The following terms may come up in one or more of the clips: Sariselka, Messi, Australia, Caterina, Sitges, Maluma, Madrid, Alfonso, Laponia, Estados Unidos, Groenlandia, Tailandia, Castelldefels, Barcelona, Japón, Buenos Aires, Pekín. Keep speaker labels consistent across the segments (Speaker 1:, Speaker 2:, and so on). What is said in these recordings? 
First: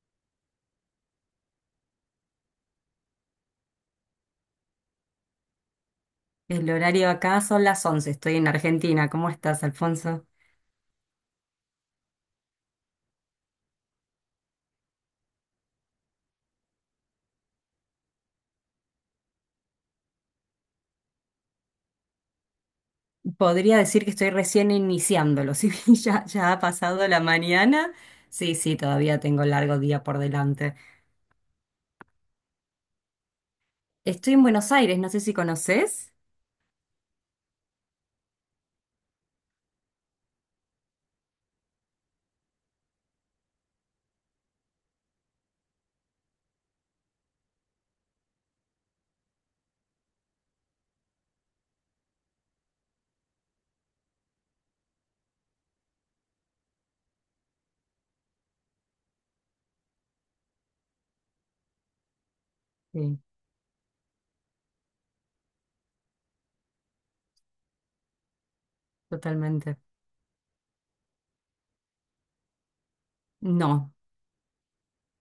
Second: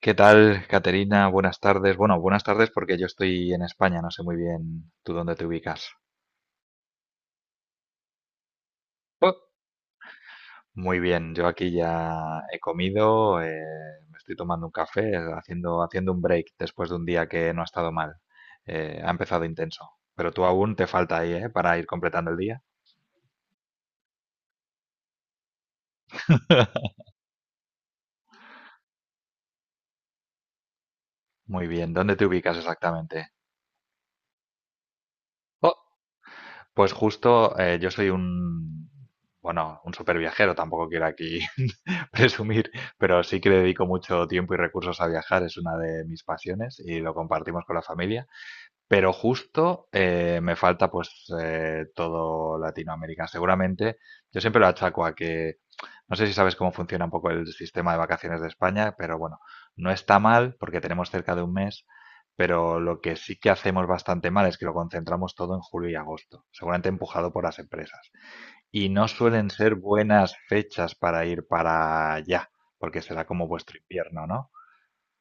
Speaker 1: ¿Qué tal, Caterina? Buenas tardes. Bueno, buenas tardes porque yo estoy en España, no sé muy bien tú dónde te ubicas.
Speaker 2: El horario acá son las 11. Estoy en Argentina. ¿Cómo
Speaker 1: Oh,
Speaker 2: estás, Alfonso?
Speaker 1: muy bien, yo aquí ya he comido, me estoy tomando un café, haciendo un break después de un día que no ha estado mal. Ha empezado intenso, pero tú aún te falta ahí, ¿eh? Para ir completando el día.
Speaker 2: Podría decir que estoy recién iniciándolo, si bien ya ha pasado la mañana. Sí, todavía tengo largo día por delante.
Speaker 1: Muy bien, ¿dónde te ubicas exactamente?
Speaker 2: Estoy en Buenos Aires, no sé si conoces.
Speaker 1: Pues justo yo soy bueno, un super viajero, tampoco quiero aquí presumir, pero sí que le dedico mucho tiempo y recursos a viajar, es una de mis pasiones y lo compartimos con la familia. Pero justo me falta pues todo Latinoamérica. Seguramente, yo siempre lo achaco a que, no sé si sabes cómo funciona un poco el sistema de vacaciones de España, pero bueno, no está mal porque tenemos cerca de un mes, pero lo que
Speaker 2: Sí,
Speaker 1: sí que hacemos bastante mal es que lo concentramos todo en julio y agosto, seguramente empujado por las empresas. Y no suelen ser
Speaker 2: totalmente.
Speaker 1: buenas fechas para ir para allá, porque será como vuestro
Speaker 2: No,
Speaker 1: invierno, ¿no?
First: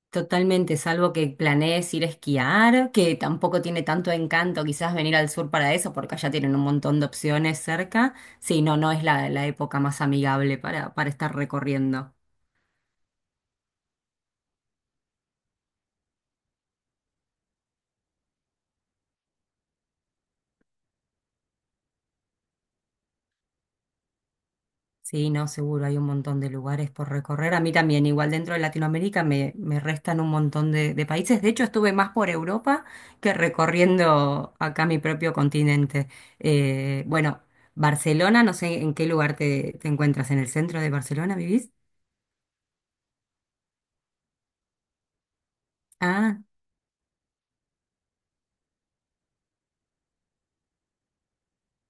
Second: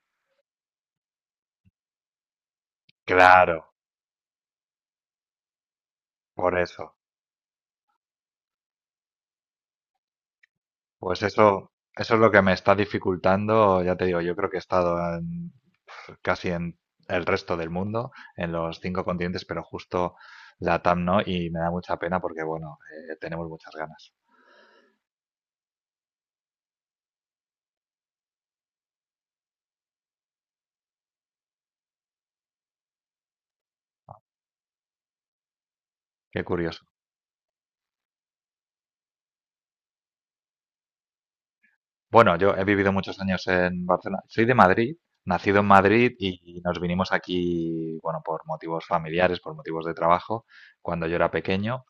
Speaker 2: totalmente, salvo que planees ir a esquiar, que
Speaker 1: Claro,
Speaker 2: tampoco tiene tanto encanto quizás venir al sur para eso, porque allá tienen
Speaker 1: por
Speaker 2: un
Speaker 1: eso.
Speaker 2: montón de opciones cerca. Sí, no, no es la época más amigable para
Speaker 1: Pues
Speaker 2: estar
Speaker 1: eso
Speaker 2: recorriendo.
Speaker 1: es lo que me está dificultando, ya te digo, yo creo que casi en el resto del mundo, en los cinco continentes, pero justo la TAM no, y me da mucha pena porque, bueno, tenemos muchas ganas.
Speaker 2: Sí, no, seguro, hay un montón de lugares por recorrer. A mí también, igual dentro de Latinoamérica me restan un montón de países. De hecho, estuve más por Europa que recorriendo acá mi propio continente.
Speaker 1: Qué curioso.
Speaker 2: Bueno, Barcelona, no sé en qué lugar te encuentras, ¿en el centro de Barcelona vivís?
Speaker 1: Bueno, yo he vivido muchos años en Barcelona, soy de Madrid, nacido en Madrid
Speaker 2: Ah,
Speaker 1: y nos vinimos aquí, bueno, por motivos familiares, por motivos de trabajo, cuando yo era pequeño.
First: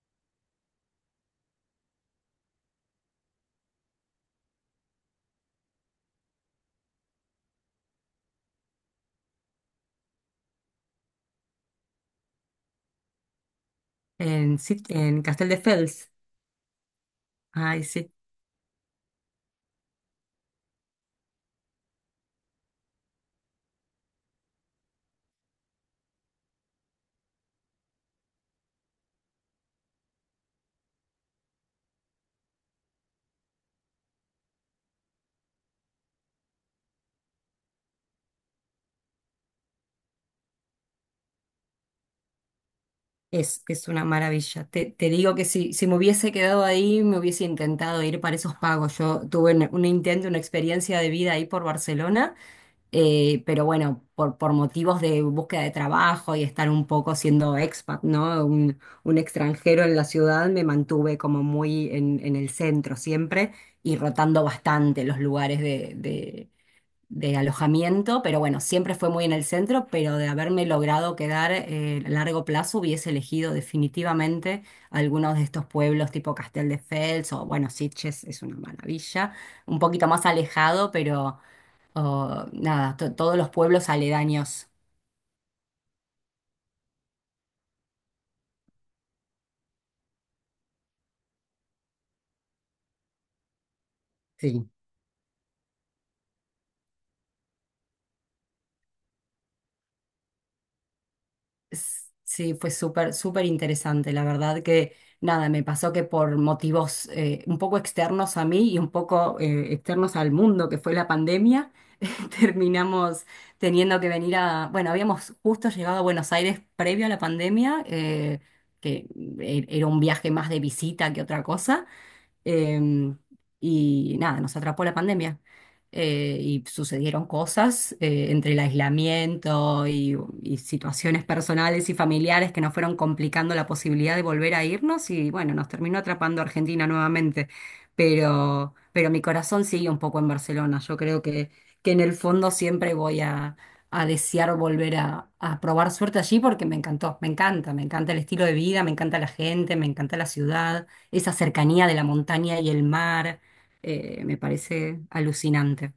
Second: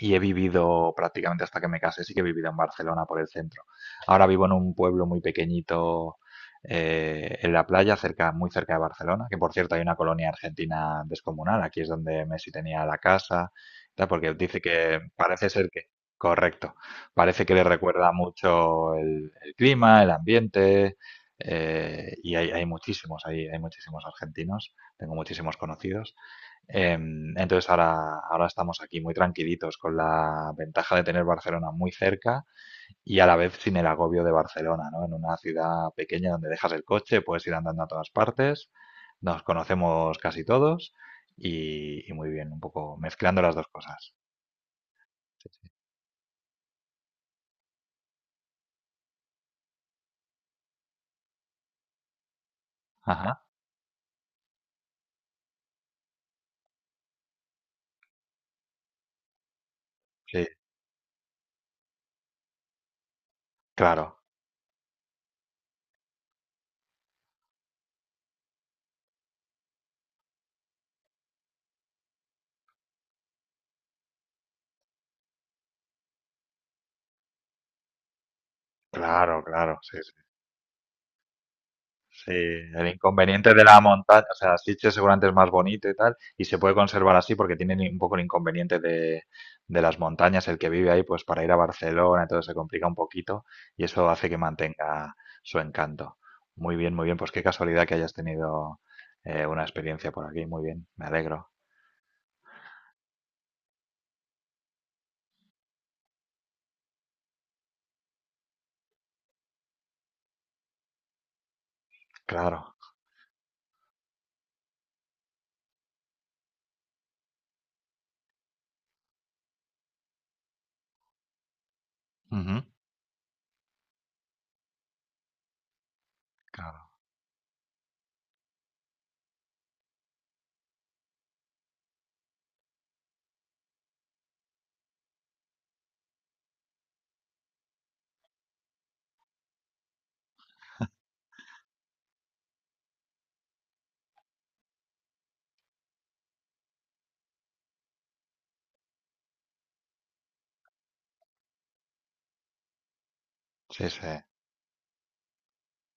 Speaker 1: Y he vivido prácticamente hasta que me casé, sí que he vivido en Barcelona por el centro. Ahora vivo en un pueblo muy pequeñito en la playa, cerca, muy cerca de Barcelona, que por cierto hay una colonia argentina descomunal, aquí es donde Messi tenía la casa, tal, porque
Speaker 2: en,
Speaker 1: dice que
Speaker 2: En
Speaker 1: parece ser que,
Speaker 2: Castelldefels.
Speaker 1: correcto, parece que le
Speaker 2: Ay,
Speaker 1: recuerda
Speaker 2: sí,
Speaker 1: mucho el clima, el ambiente, y hay muchísimos, hay muchísimos argentinos, tengo muchísimos conocidos. Entonces ahora estamos aquí muy tranquilitos con la ventaja de tener Barcelona muy cerca y a la vez sin el agobio de Barcelona, ¿no? En una ciudad pequeña donde dejas el coche, puedes ir andando a todas partes, nos conocemos casi todos y muy bien, un poco mezclando las
Speaker 2: es,
Speaker 1: dos
Speaker 2: es una
Speaker 1: cosas.
Speaker 2: maravilla. Te digo que
Speaker 1: Sí, sí.
Speaker 2: si me hubiese quedado ahí, me hubiese intentado ir para esos pagos. Yo tuve un intento, una experiencia de vida ahí por Barcelona.
Speaker 1: Ajá,
Speaker 2: Pero bueno, por motivos de búsqueda de trabajo y estar un poco siendo expat, ¿no? Un extranjero en la
Speaker 1: sí,
Speaker 2: ciudad, me mantuve como muy en el centro siempre y
Speaker 1: claro,
Speaker 2: rotando bastante los lugares de de alojamiento, pero bueno, siempre fue muy en el centro, pero de haberme logrado quedar a largo plazo, hubiese elegido definitivamente algunos de estos pueblos tipo Castelldefels o bueno, Sitges es una maravilla,
Speaker 1: claro, claro,
Speaker 2: un
Speaker 1: sí,
Speaker 2: poquito
Speaker 1: sí.
Speaker 2: más alejado, pero
Speaker 1: Sí,
Speaker 2: o
Speaker 1: el
Speaker 2: nada, todos los
Speaker 1: inconveniente de la
Speaker 2: pueblos
Speaker 1: montaña, o sea,
Speaker 2: aledaños.
Speaker 1: Sitges seguramente es más bonito y tal, y se puede conservar así porque tienen un poco el inconveniente de las montañas, el que vive ahí, pues para ir a Barcelona, entonces se complica un poquito y eso hace que
Speaker 2: Sí.
Speaker 1: mantenga su encanto. Muy bien, pues qué casualidad que hayas tenido una experiencia por aquí, muy bien, me alegro,
Speaker 2: Sí, fue súper, súper interesante. La verdad que nada, me pasó que por motivos un poco externos a mí y un poco externos al mundo, que fue la pandemia,
Speaker 1: claro,
Speaker 2: terminamos teniendo que venir a, bueno, habíamos justo llegado a Buenos Aires previo a la pandemia, que era un viaje más de visita que otra cosa.
Speaker 1: ujú,
Speaker 2: Em, y nada, nos atrapó la pandemia. Y
Speaker 1: claro,
Speaker 2: sucedieron cosas entre el aislamiento y situaciones personales y familiares que nos fueron complicando la posibilidad de volver a irnos y bueno, nos terminó atrapando Argentina nuevamente. Pero mi corazón sigue un poco en Barcelona. Yo creo que en el fondo siempre voy a desear volver a probar suerte allí porque me encantó, me encanta el estilo de vida, me encanta la gente, me encanta la ciudad, esa cercanía de la montaña y el mar,
Speaker 1: sí, sí.
Speaker 2: me parece alucinante,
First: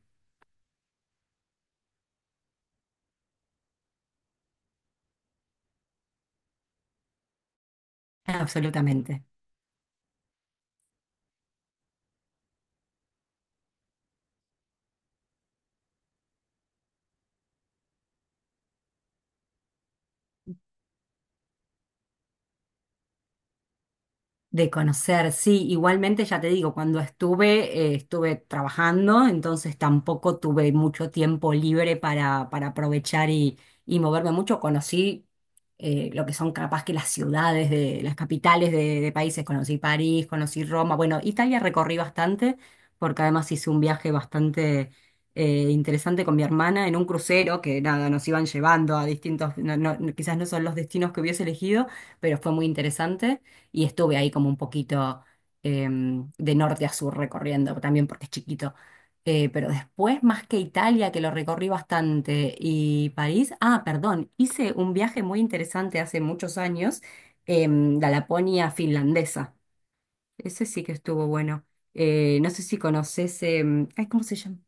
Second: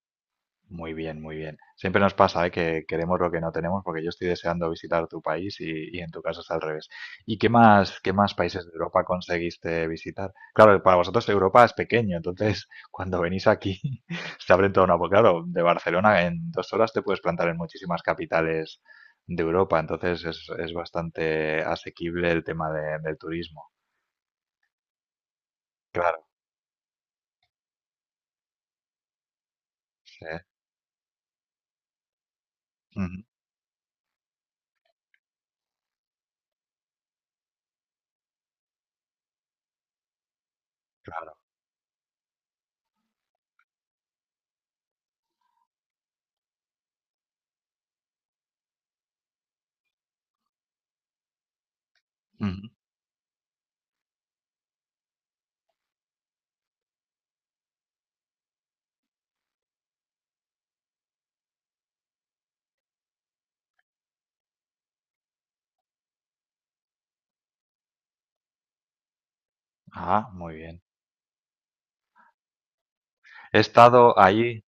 Speaker 1: Muy bien, muy bien. Siempre nos pasa, ¿eh? Que queremos lo que no tenemos, porque yo estoy deseando visitar tu país y en tu caso es al revés. ¿Y qué más países de Europa
Speaker 2: absolutamente.
Speaker 1: conseguiste visitar? Claro, para vosotros Europa es pequeño, entonces cuando venís aquí se abre toda una... Porque claro, de Barcelona en 2 horas te puedes plantar en muchísimas capitales de Europa, entonces es bastante asequible el tema del turismo.
Speaker 2: De conocer, sí,
Speaker 1: Claro,
Speaker 2: igualmente ya te digo, cuando estuve, estuve trabajando, entonces
Speaker 1: sí.
Speaker 2: tampoco tuve mucho tiempo libre para
Speaker 1: Ujú,
Speaker 2: aprovechar y moverme mucho. Conocí lo que son capaz que las ciudades de las capitales de países, conocí París, conocí Roma, bueno,
Speaker 1: claro.
Speaker 2: Italia recorrí bastante, porque además hice un viaje bastante interesante con mi hermana en un crucero que nada, nos iban llevando a distintos, quizás no son los destinos que hubiese elegido, pero fue muy
Speaker 1: Ujú.
Speaker 2: interesante y estuve ahí como un poquito de norte a sur recorriendo, también porque es chiquito. Pero después, más que Italia, que lo recorrí bastante, y París, ah, perdón, hice un viaje muy interesante hace muchos años, la Laponia finlandesa.
Speaker 1: Ah, muy
Speaker 2: Ese
Speaker 1: bien.
Speaker 2: sí que estuvo bueno. No sé si conoces,
Speaker 1: He
Speaker 2: ay,
Speaker 1: estado
Speaker 2: ¿cómo se llama?
Speaker 1: allí.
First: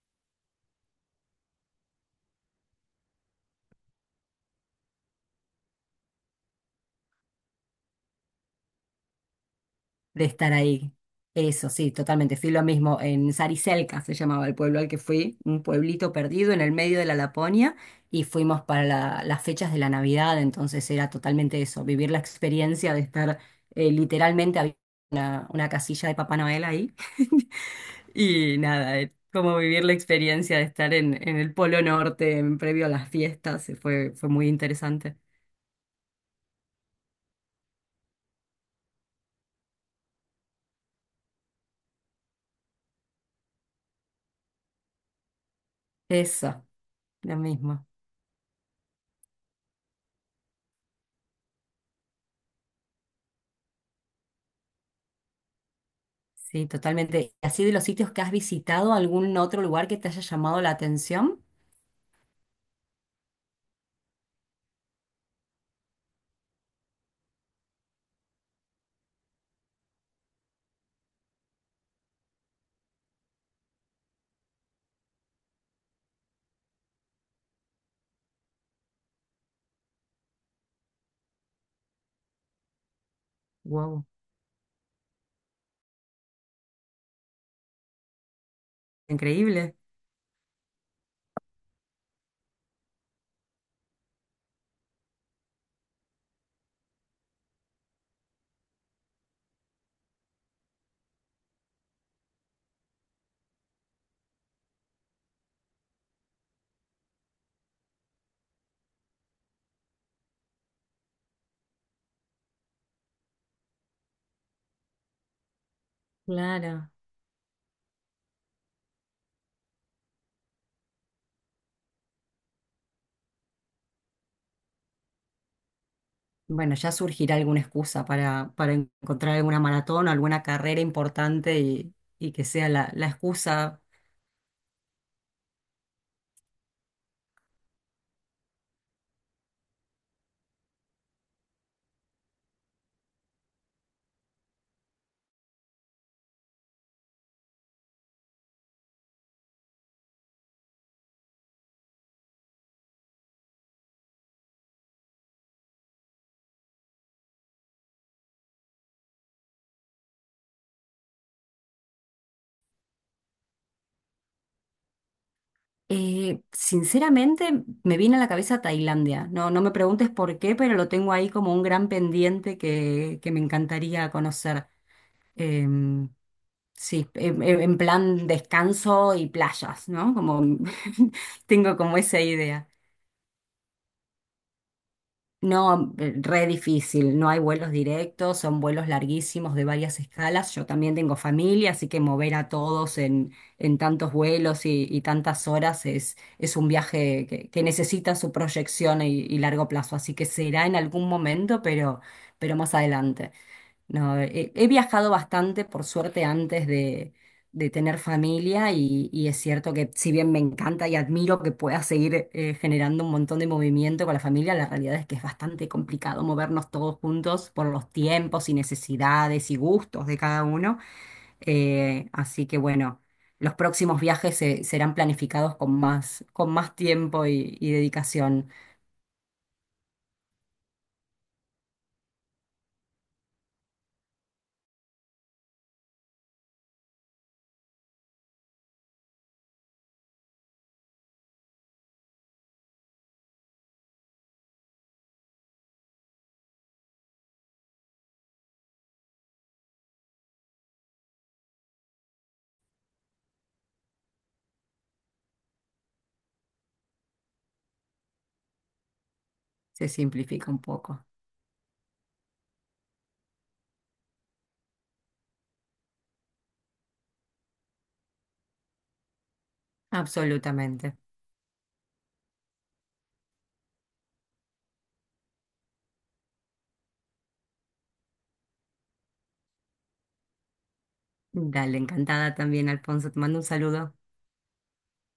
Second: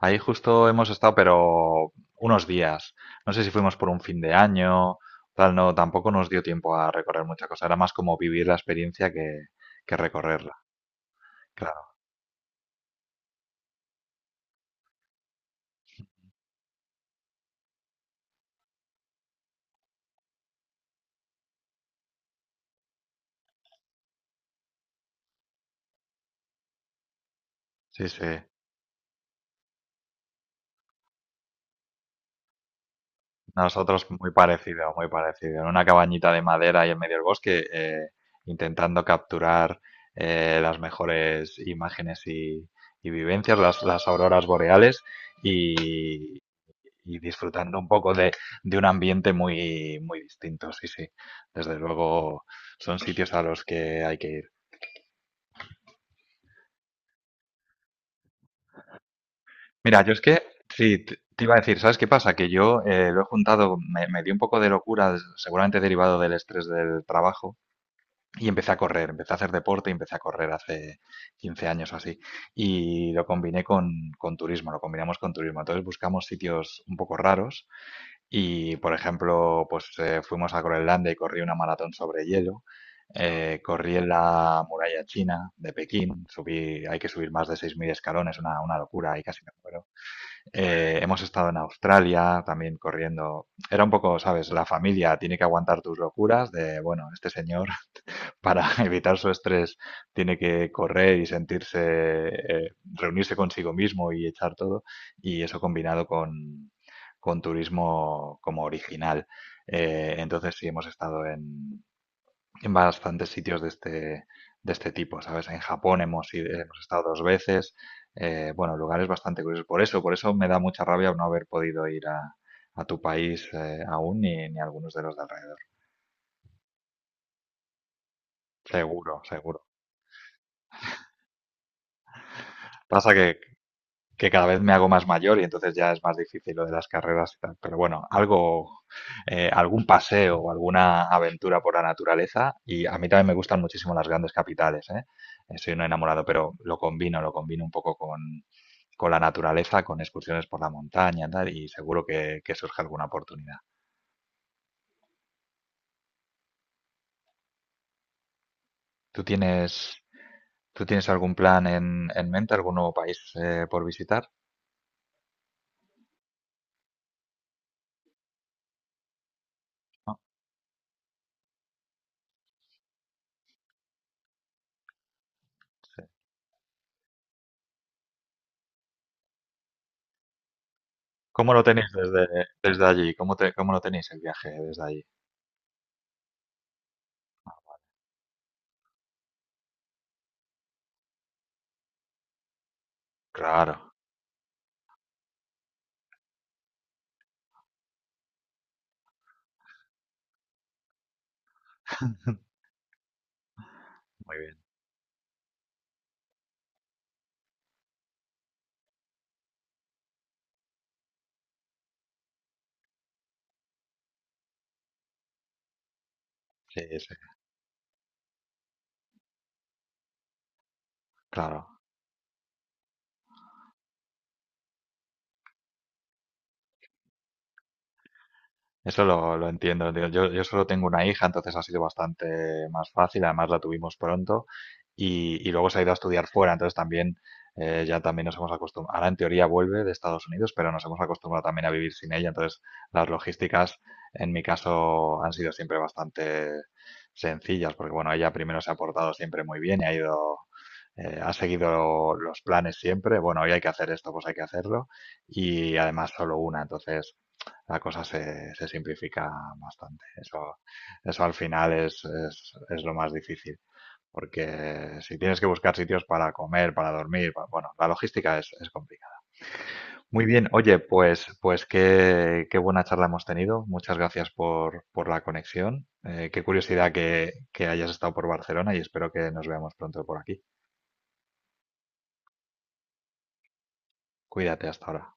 Speaker 1: Ahí justo hemos estado, pero unos días. No sé si fuimos por un fin de año, tal, no, tampoco nos dio tiempo a recorrer mucha cosa. Era más como vivir la experiencia que
Speaker 2: De
Speaker 1: recorrerla.
Speaker 2: estar ahí. Eso, sí,
Speaker 1: Claro,
Speaker 2: totalmente. Fui lo mismo en Sariselka, se llamaba el pueblo al que fui, un pueblito perdido en el medio de la Laponia, y fuimos para las fechas de la Navidad, entonces era totalmente eso, vivir la experiencia de estar, literalmente había una casilla de Papá Noel ahí,
Speaker 1: sí, sí.
Speaker 2: y nada, como vivir la experiencia de estar en el Polo Norte en previo a las fiestas,
Speaker 1: Nosotros
Speaker 2: fue, fue
Speaker 1: muy
Speaker 2: muy
Speaker 1: parecido, muy
Speaker 2: interesante.
Speaker 1: parecido. En una cabañita de madera y en medio del bosque, intentando capturar las mejores imágenes y vivencias, las auroras boreales. Y,
Speaker 2: Eso,
Speaker 1: y
Speaker 2: lo
Speaker 1: disfrutando
Speaker 2: mismo.
Speaker 1: un poco de un ambiente muy, muy distinto. Sí, sí. Desde luego son sitios a los que hay que ir.
Speaker 2: Sí, totalmente. ¿Así de los sitios que has visitado, algún otro lugar que
Speaker 1: Mira,
Speaker 2: te
Speaker 1: yo es
Speaker 2: haya
Speaker 1: que,
Speaker 2: llamado la
Speaker 1: sí, te
Speaker 2: atención?
Speaker 1: te iba a decir, ¿sabes qué pasa? Que yo lo he juntado, me dio un poco de locura, seguramente derivado del estrés del trabajo, y empecé a correr, empecé a hacer deporte y empecé a correr hace 15 años o así. Y lo combiné con turismo, lo combinamos con turismo. Entonces buscamos sitios un poco raros. Y, por ejemplo, pues, fuimos a Groenlandia y corrí una maratón sobre hielo. Corrí
Speaker 2: Wow,
Speaker 1: en la muralla china de Pekín, subí, hay que subir más de 6.000 escalones, una locura, ahí casi me
Speaker 2: increíble.
Speaker 1: muero. Hemos estado en Australia también corriendo. Era un poco, ¿sabes? La familia tiene que aguantar tus locuras de, bueno, este señor para evitar su estrés tiene que correr y sentirse, reunirse consigo mismo y echar todo, y eso combinado con turismo como original. Entonces sí hemos estado en bastantes sitios de este tipo, ¿sabes? En Japón hemos
Speaker 2: Claro.
Speaker 1: estado 2 veces, bueno, lugares bastante curiosos. Por eso me da mucha rabia no haber podido ir a tu país aún ni, ni a algunos de los de alrededor.
Speaker 2: Bueno, ya surgirá alguna excusa para
Speaker 1: Seguro,
Speaker 2: encontrar alguna
Speaker 1: seguro.
Speaker 2: maratón o alguna carrera importante y que sea la, la
Speaker 1: Pasa
Speaker 2: excusa.
Speaker 1: que cada vez me hago más mayor y entonces ya es más difícil lo de las carreras y tal. Pero bueno, algo, algún paseo o alguna aventura por la naturaleza y a mí también me gustan muchísimo las grandes capitales, ¿eh? Soy un enamorado, pero lo combino un poco con la naturaleza, con excursiones por la montaña, tal, y seguro que surge alguna oportunidad. ¿Tú tienes, tú tienes algún plan en mente, algún nuevo país por visitar?
Speaker 2: Sinceramente, me viene a la cabeza Tailandia. No, no me preguntes
Speaker 1: ¿No?
Speaker 2: por qué, pero lo tengo ahí como un gran pendiente que me encantaría conocer.
Speaker 1: Sí.
Speaker 2: Em, Sí, en en plan descanso y playas, ¿no? Como
Speaker 1: ¿Cómo lo
Speaker 2: tengo
Speaker 1: tenéis
Speaker 2: como esa
Speaker 1: desde,
Speaker 2: idea.
Speaker 1: desde allí? ¿Cómo cómo lo tenéis el viaje desde allí?
Speaker 2: No, re difícil, no hay vuelos directos, son vuelos larguísimos de varias escalas. Yo también tengo familia, así que mover a todos en
Speaker 1: Claro.
Speaker 2: tantos vuelos y tantas horas es un viaje que necesita su proyección y largo plazo, así que será en algún momento, pero más adelante. No, a ver,
Speaker 1: Muy
Speaker 2: he,
Speaker 1: bien,
Speaker 2: he viajado bastante, por suerte, antes de tener familia y es cierto que si bien me encanta y admiro que pueda seguir generando un montón de movimiento con la familia, la realidad es que es bastante complicado movernos
Speaker 1: sí,
Speaker 2: todos
Speaker 1: sí,
Speaker 2: juntos por los tiempos y necesidades y gustos de cada uno.
Speaker 1: claro.
Speaker 2: Así que bueno, los próximos viajes serán planificados con más tiempo y dedicación.
Speaker 1: Eso lo entiendo, tío. Yo solo tengo una hija, entonces ha sido bastante más fácil. Además, la tuvimos pronto y luego se ha ido a estudiar fuera. Entonces, también ya también nos hemos acostumbrado. Ahora, en teoría, vuelve de Estados Unidos, pero nos hemos acostumbrado también a vivir sin ella. Entonces, las logísticas, en mi caso, han sido siempre bastante sencillas, porque bueno, ella primero se ha portado siempre muy bien y ha ido, ha seguido los planes siempre. Bueno, hoy hay que hacer esto, pues hay que hacerlo. Y además, solo una. Entonces la cosa se, se simplifica
Speaker 2: Se
Speaker 1: bastante.
Speaker 2: simplifica
Speaker 1: Eso,
Speaker 2: un poco.
Speaker 1: eso al final es lo más difícil, porque si tienes que buscar sitios para comer, para dormir, bueno, la logística es complicada. Muy bien, oye,
Speaker 2: Absolutamente.
Speaker 1: pues, pues qué, qué buena charla hemos tenido. Muchas gracias por la conexión. Qué curiosidad que hayas estado por Barcelona y espero que nos veamos pronto por aquí.
Speaker 2: Dale, encantada también, Alfonso. Te mando un saludo.
Speaker 1: Cuídate hasta ahora.